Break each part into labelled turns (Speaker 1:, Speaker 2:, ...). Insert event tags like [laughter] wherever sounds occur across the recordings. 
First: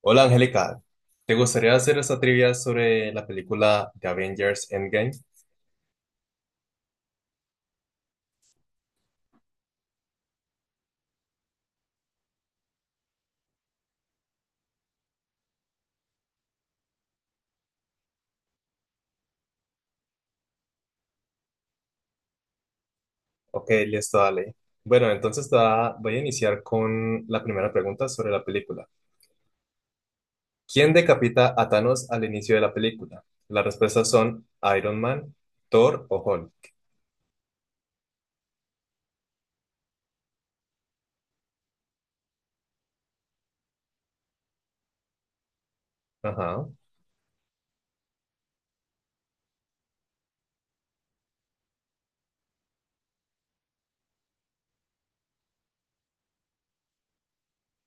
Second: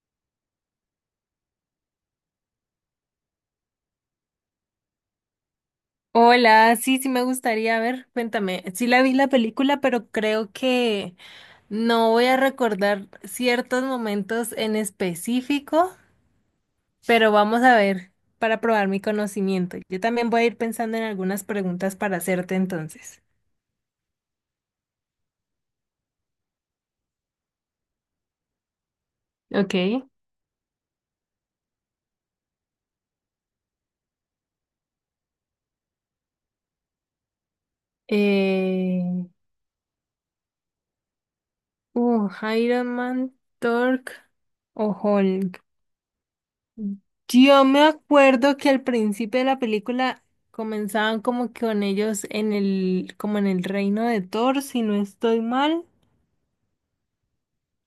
Speaker 1: Hola Angélica, ¿te gustaría hacer esta trivia sobre la película de Avengers Endgame?
Speaker 2: Hola, sí, sí me gustaría, a ver, cuéntame, sí la vi la película, pero creo que no voy a recordar ciertos momentos en específico, pero vamos a ver para probar mi conocimiento. Yo también voy a ir pensando en algunas preguntas para hacerte entonces.
Speaker 1: Ok, listo, dale. Bueno, entonces voy a iniciar con la primera pregunta sobre la película.
Speaker 2: Ok.
Speaker 1: ¿Quién decapita a Thanos al inicio de la película? Las respuestas son Iron Man, Thor o Hulk.
Speaker 2: Eh, uh, Iron Man, Thor o Hulk.
Speaker 1: Ajá.
Speaker 2: Yo me acuerdo que al principio de la película comenzaban como que con ellos en el, como en el reino de Thor, si no estoy mal.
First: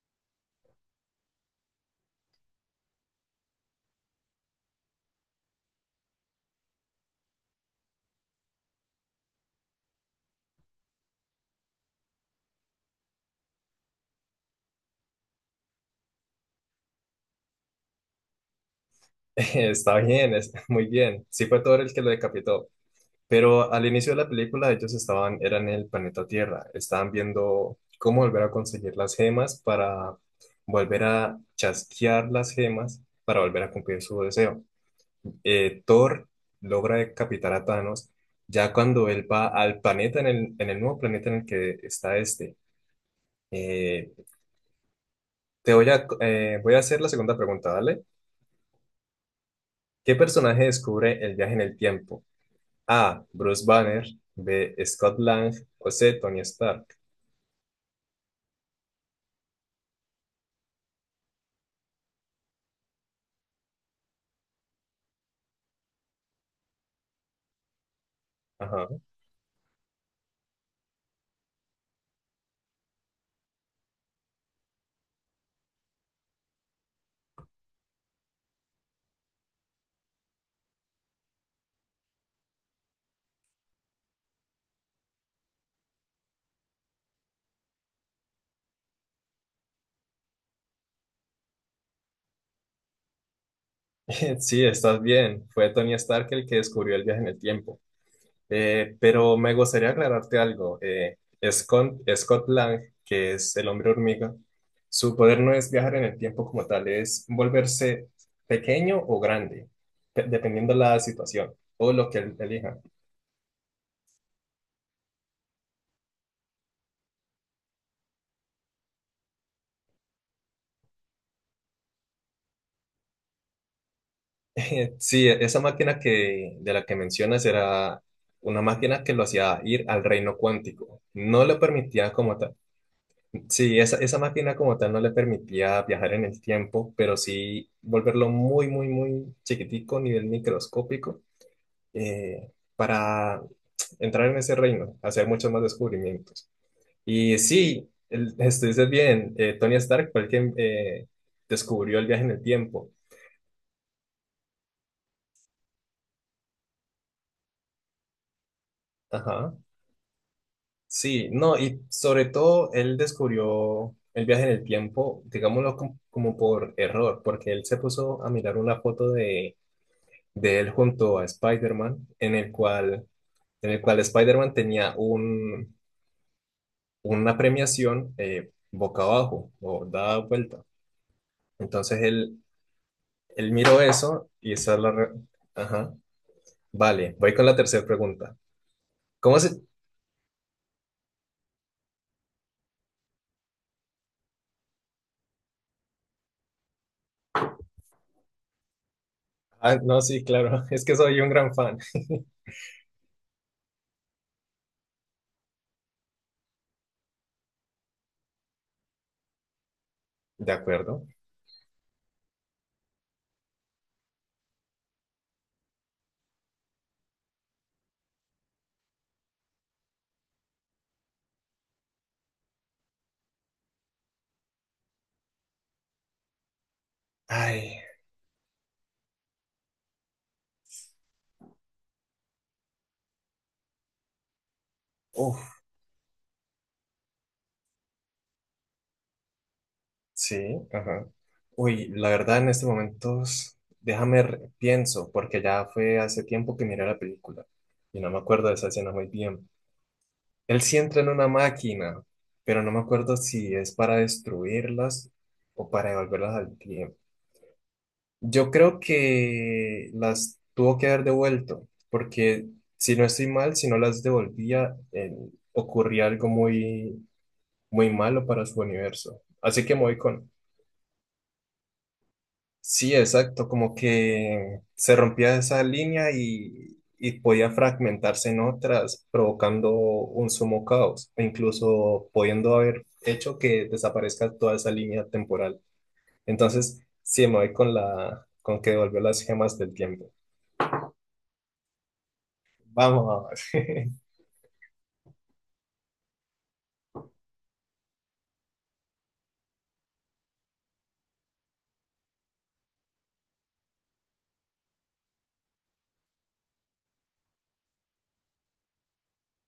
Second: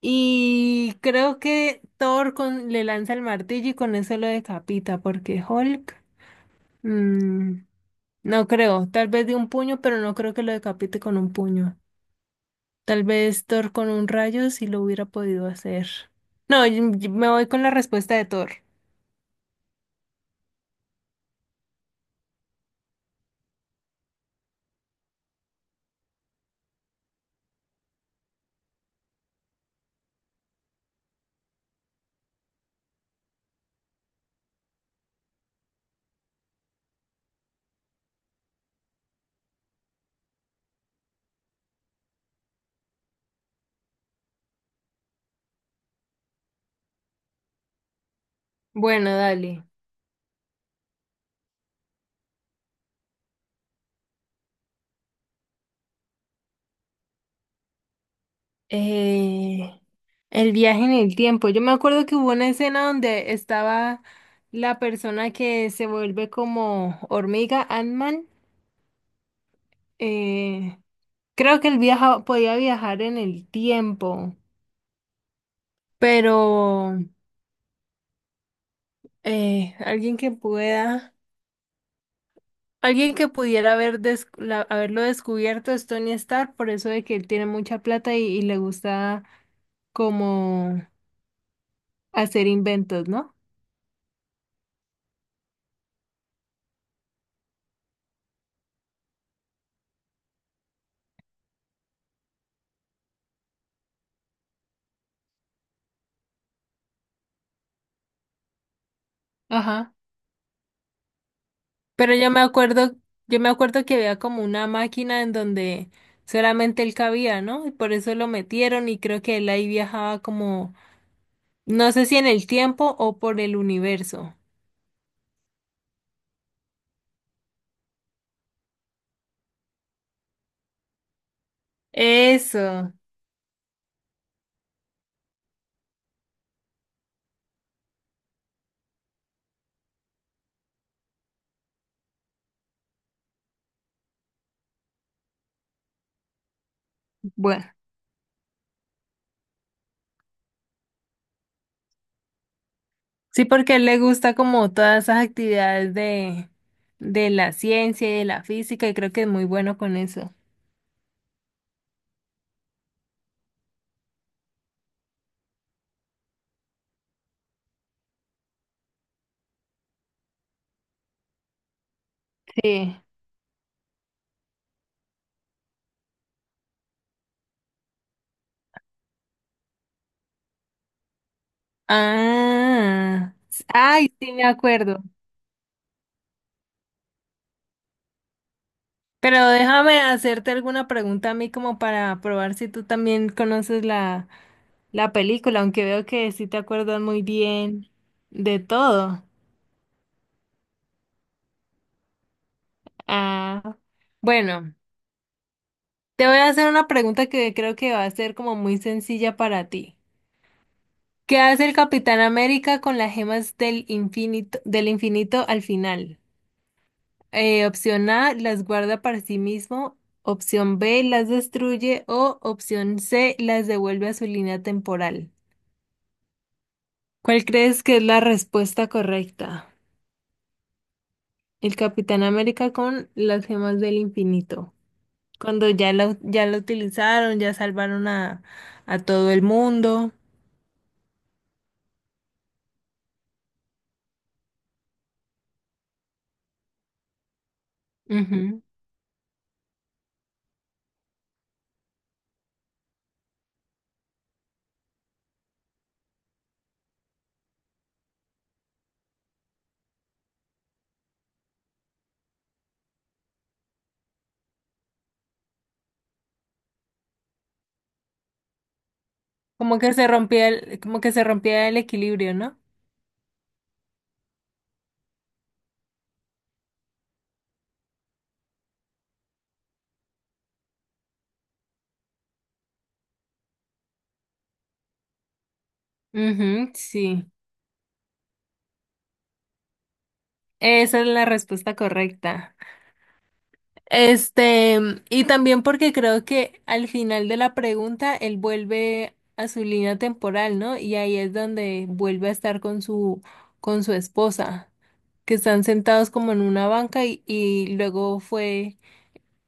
Speaker 2: Y creo que Thor con, le lanza el martillo y con eso lo decapita, porque Hulk, mm, no creo, tal vez de un puño, pero no creo que lo decapite con un puño. Tal vez Thor con un rayo si lo hubiera podido hacer. No, yo me voy con la respuesta de Thor.
Speaker 1: [laughs] Está bien, es muy bien. Sí fue Thor el que lo decapitó. Pero al inicio de la película ellos estaban, eran en el planeta Tierra, estaban viendo cómo volver a conseguir las gemas para volver a chasquear las gemas para volver a cumplir su deseo. Thor logra decapitar a Thanos ya cuando él va al planeta, en el nuevo planeta en el que está este. Eh, voy a hacer la segunda pregunta, ¿vale?
Speaker 2: Bueno, dale.
Speaker 1: ¿Qué personaje descubre el viaje en el tiempo? A. Bruce Banner, B. Scott Lang o C. Tony Stark.
Speaker 2: Eh, el viaje en el tiempo. Yo me acuerdo que hubo una escena donde estaba la persona que se vuelve como hormiga, Ant-Man.
Speaker 1: Ajá.
Speaker 2: Eh, creo que él viaja, podía viajar en el tiempo, pero alguien que pueda, alguien que pudiera haber haberlo descubierto es Tony Stark, por eso de que él tiene mucha plata y le gusta como hacer inventos, ¿no?
Speaker 1: [laughs] Sí, estás bien. Fue Tony Stark el que descubrió el viaje en el tiempo. Pero me gustaría aclararte algo. Scott Lang, que es el hombre hormiga, su poder no es viajar en el tiempo como tal, es volverse pequeño o grande,
Speaker 2: Ajá.
Speaker 1: dependiendo la situación o lo
Speaker 2: Pero
Speaker 1: que él elija.
Speaker 2: yo me acuerdo que había como una máquina en donde solamente él cabía, ¿no? Y por eso lo metieron y creo que él ahí viajaba como, no sé si en el tiempo o por el universo.
Speaker 1: [laughs] Sí, esa máquina de la que mencionas era una máquina que lo hacía ir al reino cuántico. No le permitía como tal.
Speaker 2: Eso.
Speaker 1: Sí, esa máquina como tal no le permitía viajar en el tiempo, pero sí volverlo muy, muy, muy chiquitico, nivel microscópico, para entrar en ese reino, hacer muchos más descubrimientos. Y
Speaker 2: Bueno,
Speaker 1: sí, estuviste bien, Tony Stark fue el que descubrió el viaje en el tiempo.
Speaker 2: sí, porque a él le gusta como todas esas actividades de la ciencia y de la física y creo que es muy
Speaker 1: Ajá.
Speaker 2: bueno con eso.
Speaker 1: Sí, no, y sobre todo él descubrió el viaje en el tiempo, digámoslo como, como por error, porque él se puso a mirar una foto de él junto a Spider-Man,
Speaker 2: Sí.
Speaker 1: en el cual Spider-Man tenía una premiación boca abajo o dada vuelta. Entonces él, él miró
Speaker 2: Ay,
Speaker 1: eso
Speaker 2: sí me
Speaker 1: y esa es
Speaker 2: acuerdo.
Speaker 1: Ajá. Vale, voy con la tercera pregunta. ¿Cómo
Speaker 2: Pero
Speaker 1: se...?
Speaker 2: déjame hacerte alguna pregunta a mí como para probar si tú también conoces la, la película, aunque veo que sí te acuerdas muy bien de todo.
Speaker 1: Ah, no, sí, claro, [laughs] es que soy un gran fan.
Speaker 2: Ah, bueno, te voy a hacer una pregunta que creo que va a ser como muy sencilla para ti.
Speaker 1: De acuerdo.
Speaker 2: ¿Qué hace el Capitán América con las gemas del infinito al final? Opción A, las guarda para sí mismo. Opción B, las destruye. O opción C, las devuelve a su línea temporal. ¿Cuál
Speaker 1: Ay,
Speaker 2: crees que es la respuesta correcta? El Capitán América con las gemas del infinito.
Speaker 1: uff,
Speaker 2: Cuando ya lo utilizaron, ya salvaron a todo el mundo.
Speaker 1: sí, ajá. Uy, la verdad en este momento, déjame pienso, porque ya fue hace tiempo que miré la película y no me acuerdo de
Speaker 2: Ujú.
Speaker 1: esa escena muy bien. Él sí entra en una máquina, pero no me acuerdo si es para destruirlas o para devolverlas al tiempo. Yo creo que las tuvo que haber devuelto, porque si no estoy mal, si no las devolvía, ocurría algo muy, muy malo para su universo. Así que
Speaker 2: Como
Speaker 1: me
Speaker 2: que
Speaker 1: voy
Speaker 2: se
Speaker 1: con...
Speaker 2: rompía el, como que se rompía el equilibrio, ¿no?
Speaker 1: Sí, exacto, como que se rompía esa línea y podía fragmentarse en otras, provocando un sumo caos, e incluso pudiendo haber hecho que desaparezca toda esa línea temporal.
Speaker 2: Ujú,
Speaker 1: Entonces, sí,
Speaker 2: sí.
Speaker 1: me voy con con que devolvió las gemas del tiempo.
Speaker 2: Esa es la respuesta correcta.
Speaker 1: Vamos. [laughs]
Speaker 2: Este, y también porque creo que al final de la pregunta él vuelve a su línea temporal, ¿no? Y ahí es donde vuelve a estar con su esposa, que están sentados como en una banca y luego fue,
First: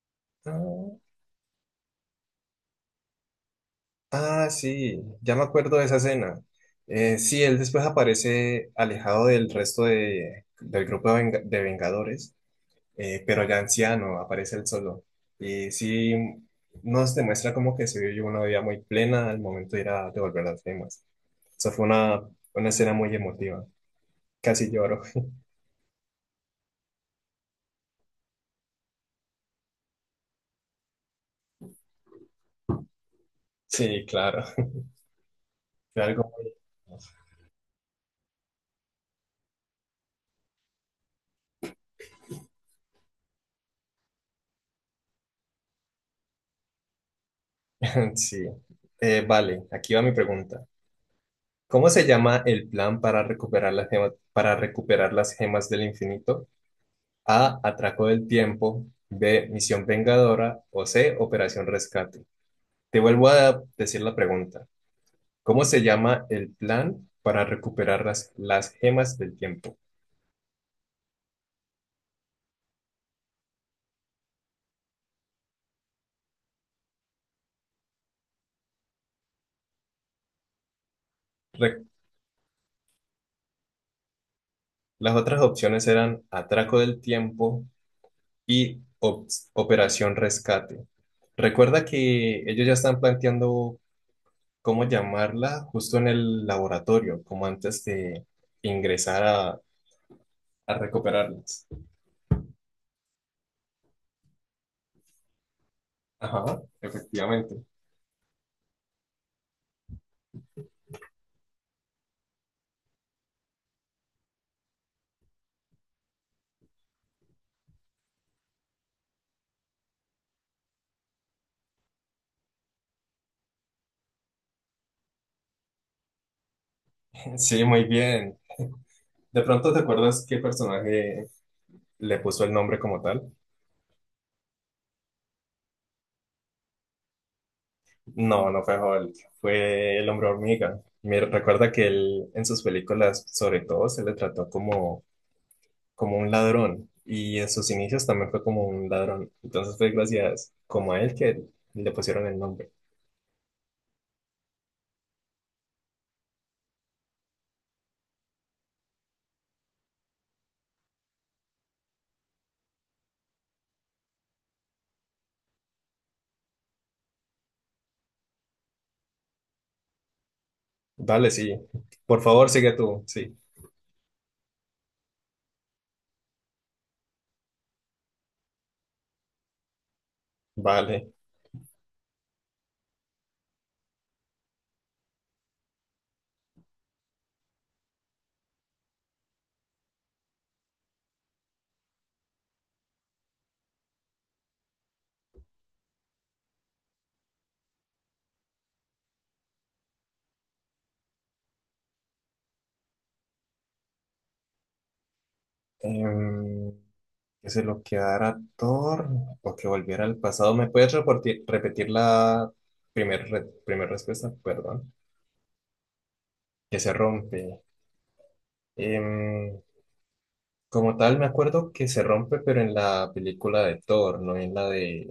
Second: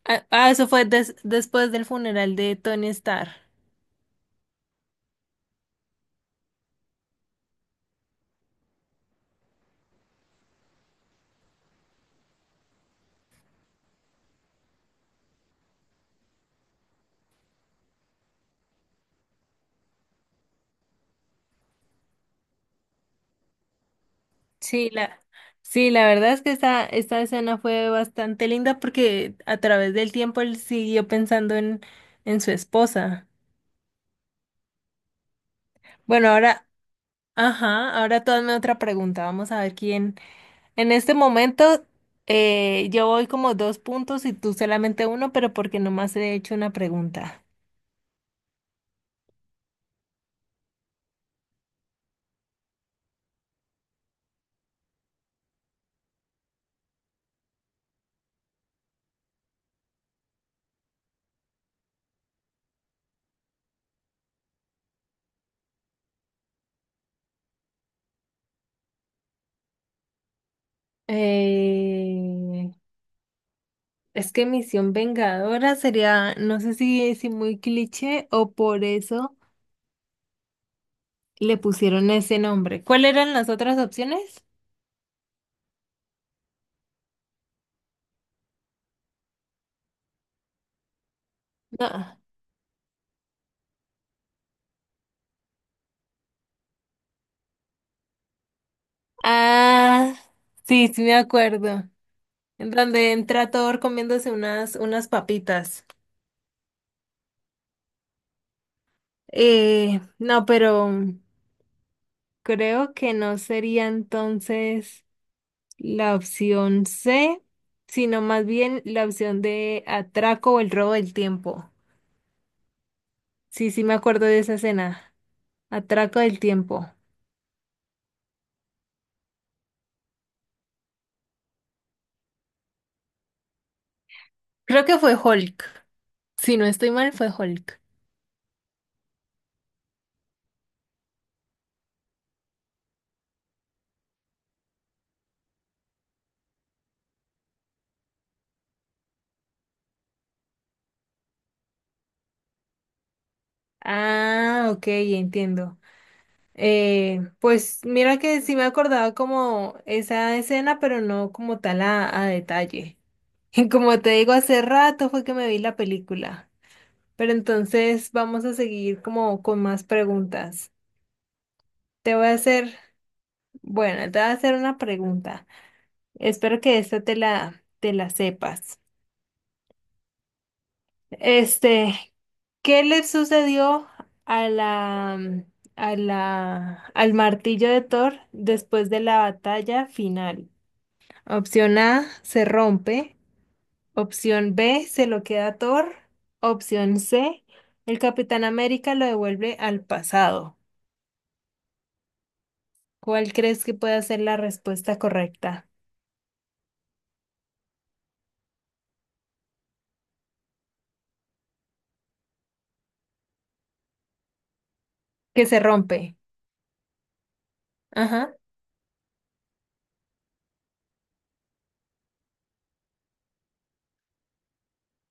Speaker 2: eso fue
Speaker 1: Ah,
Speaker 2: después del funeral de Tony Stark.
Speaker 1: Ah, sí, ya me acuerdo de esa escena. Sí, él después aparece alejado del grupo de Vengadores, pero ya anciano, aparece él solo. Y sí, nos demuestra como que se vivió una vida muy plena al momento de ir a devolver las gemas. Eso fue una escena muy emotiva. Casi
Speaker 2: Sí,
Speaker 1: lloro.
Speaker 2: la,
Speaker 1: [laughs]
Speaker 2: sí, la verdad es que esta escena fue bastante linda porque a través del tiempo él siguió pensando en su esposa.
Speaker 1: Sí, claro. Fue algo
Speaker 2: Bueno,
Speaker 1: muy...
Speaker 2: ahora. Ajá, ahora tú hazme otra pregunta. Vamos a ver quién. En este momento yo voy como dos puntos y tú solamente uno, pero porque nomás he hecho una pregunta.
Speaker 1: [laughs] Sí. Vale, aquí va mi pregunta. ¿Cómo se llama el plan para recuperar las gemas, para recuperar las gemas del infinito? A. Atraco del tiempo. B. Misión Vengadora. O C. Operación Rescate. Te vuelvo a decir la pregunta. ¿Cómo se llama el plan para recuperar las gemas del tiempo?
Speaker 2: Eh, es que Misión Vengadora sería, no sé si muy cliché o por eso le
Speaker 1: Re-
Speaker 2: pusieron ese nombre. ¿Cuáles eran las otras opciones?
Speaker 1: las otras opciones eran Atraco del tiempo y Operación Rescate. Recuerda
Speaker 2: No.
Speaker 1: que ellos ya están planteando cómo llamarla justo en el laboratorio, como antes de ingresar
Speaker 2: Ah,
Speaker 1: a
Speaker 2: sí, sí me
Speaker 1: recuperarlas.
Speaker 2: acuerdo. En donde entra Thor comiéndose unas, unas papitas.
Speaker 1: Ajá, efectivamente.
Speaker 2: Eh, no, pero. Creo que no sería entonces la opción C, sino más bien la opción de atraco o el robo del tiempo. Sí, sí me acuerdo de esa escena. Atraco del tiempo.
Speaker 1: [laughs] Sí, muy bien. ¿De pronto te acuerdas qué personaje le puso el nombre como tal?
Speaker 2: Creo que fue Hulk. Si no estoy mal, fue Hulk.
Speaker 1: No fue Hulk, fue el hombre hormiga. Me recuerda que él en sus películas, sobre todo, se le trató como, como un ladrón y en sus inicios también fue como un ladrón. Entonces fue gracias como a él que le pusieron el nombre.
Speaker 2: Ah, ok, entiendo. Pues mira que sí me acordaba como esa escena, pero no como tal a detalle. [laughs] Como te digo, hace rato fue que me vi la película. Pero entonces vamos a seguir como con más preguntas.
Speaker 1: Dale, sí.
Speaker 2: Te
Speaker 1: Por
Speaker 2: voy a
Speaker 1: favor, sigue
Speaker 2: hacer,
Speaker 1: tú, sí.
Speaker 2: bueno, te voy a hacer una pregunta. Espero que esta te la sepas.
Speaker 1: Vale.
Speaker 2: Este, ¿qué le sucedió a la, a la, al martillo de Thor después de la batalla final? Opción A, se rompe. Opción B, se lo queda Thor. Opción C, el Capitán América lo devuelve al pasado. ¿Cuál crees que pueda ser la respuesta correcta?
Speaker 1: em, que se lo quedara Thor o que volviera al pasado. ¿Me puedes repetir la primera primera respuesta? Perdón.
Speaker 2: Que se rompe.
Speaker 1: Que se rompe.
Speaker 2: Ajá.
Speaker 1: Em, Como tal, me acuerdo que se rompe, pero en la película de Thor, no en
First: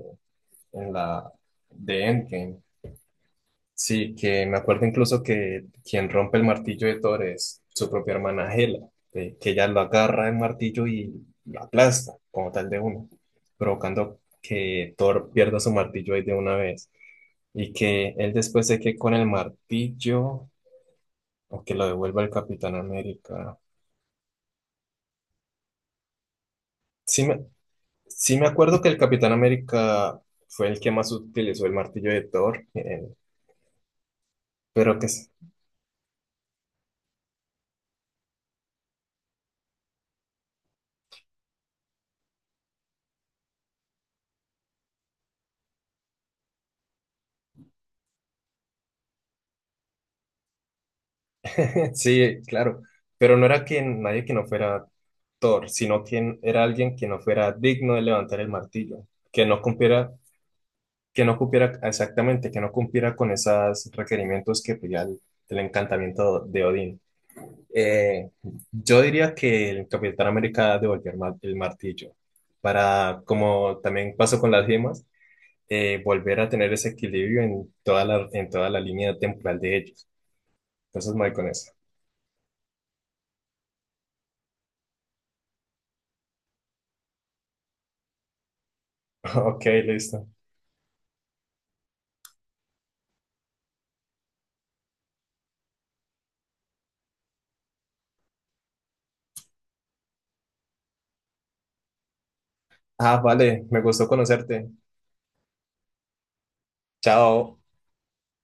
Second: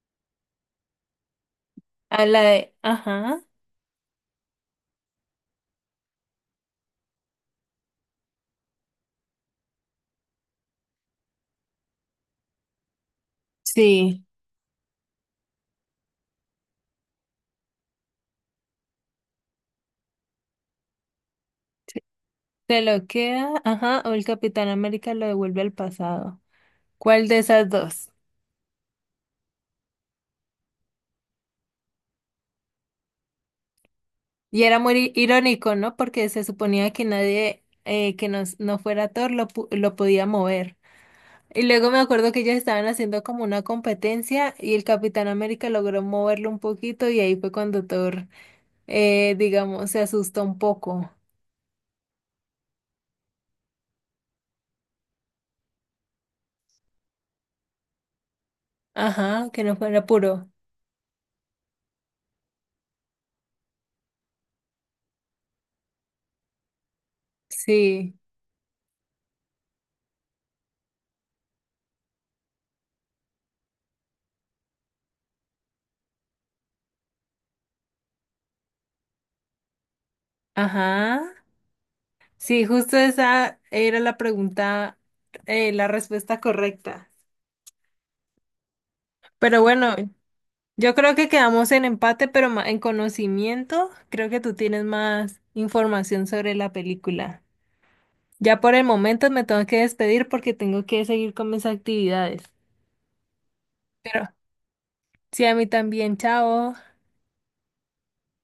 Speaker 1: en la de
Speaker 2: A la
Speaker 1: Endgame.
Speaker 2: de, ajá.
Speaker 1: Sí, que me acuerdo incluso que quien rompe el martillo de Thor es su propia hermana Hela, que ella lo agarra el martillo y lo aplasta como tal de uno, provocando
Speaker 2: Sí.
Speaker 1: que Thor pierda su martillo ahí de una vez y que él después se quede con el martillo o que lo devuelva el Capitán
Speaker 2: Se lo queda,
Speaker 1: América.
Speaker 2: ajá, o el Capitán América lo devuelve al pasado.
Speaker 1: Sí
Speaker 2: ¿Cuál de
Speaker 1: me,
Speaker 2: esas dos?
Speaker 1: sí me acuerdo que el Capitán América fue el que más utilizó el martillo de Thor,
Speaker 2: Y era
Speaker 1: pero que
Speaker 2: muy irónico, ¿no? Porque se suponía que nadie que nos, no fuera Thor lo, lo podía mover. Y luego me acuerdo que ellos estaban haciendo como una competencia y el Capitán América logró moverlo un poquito y ahí fue cuando Thor, digamos, se asustó un poco.
Speaker 1: Sí, claro, pero no era que nadie que no fuera Thor, sino quien era alguien que no fuera digno de levantar el martillo, que
Speaker 2: Ajá,
Speaker 1: no
Speaker 2: que no fuera
Speaker 1: cumpliera,
Speaker 2: puro.
Speaker 1: que no cumpliera exactamente, que no cumpliera con esos requerimientos que pedía el encantamiento de Odín.
Speaker 2: Sí,
Speaker 1: Eh, yo diría que el Capitán América devolvió el martillo para, como también pasó con las gemas, volver a tener ese equilibrio en toda en toda la línea temporal de ellos. Entonces me voy
Speaker 2: ajá.
Speaker 1: con eso.
Speaker 2: Sí, justo esa era la pregunta, la respuesta correcta.
Speaker 1: [laughs] Ok,
Speaker 2: Pero bueno,
Speaker 1: listo.
Speaker 2: yo creo que quedamos en empate, pero en conocimiento, creo que tú tienes más información sobre la película. Ya por el momento me tengo que despedir porque tengo que seguir con mis actividades.
Speaker 1: Ah, vale, me gustó
Speaker 2: Pero
Speaker 1: conocerte.
Speaker 2: sí, a mí también, chao.
Speaker 1: Chao.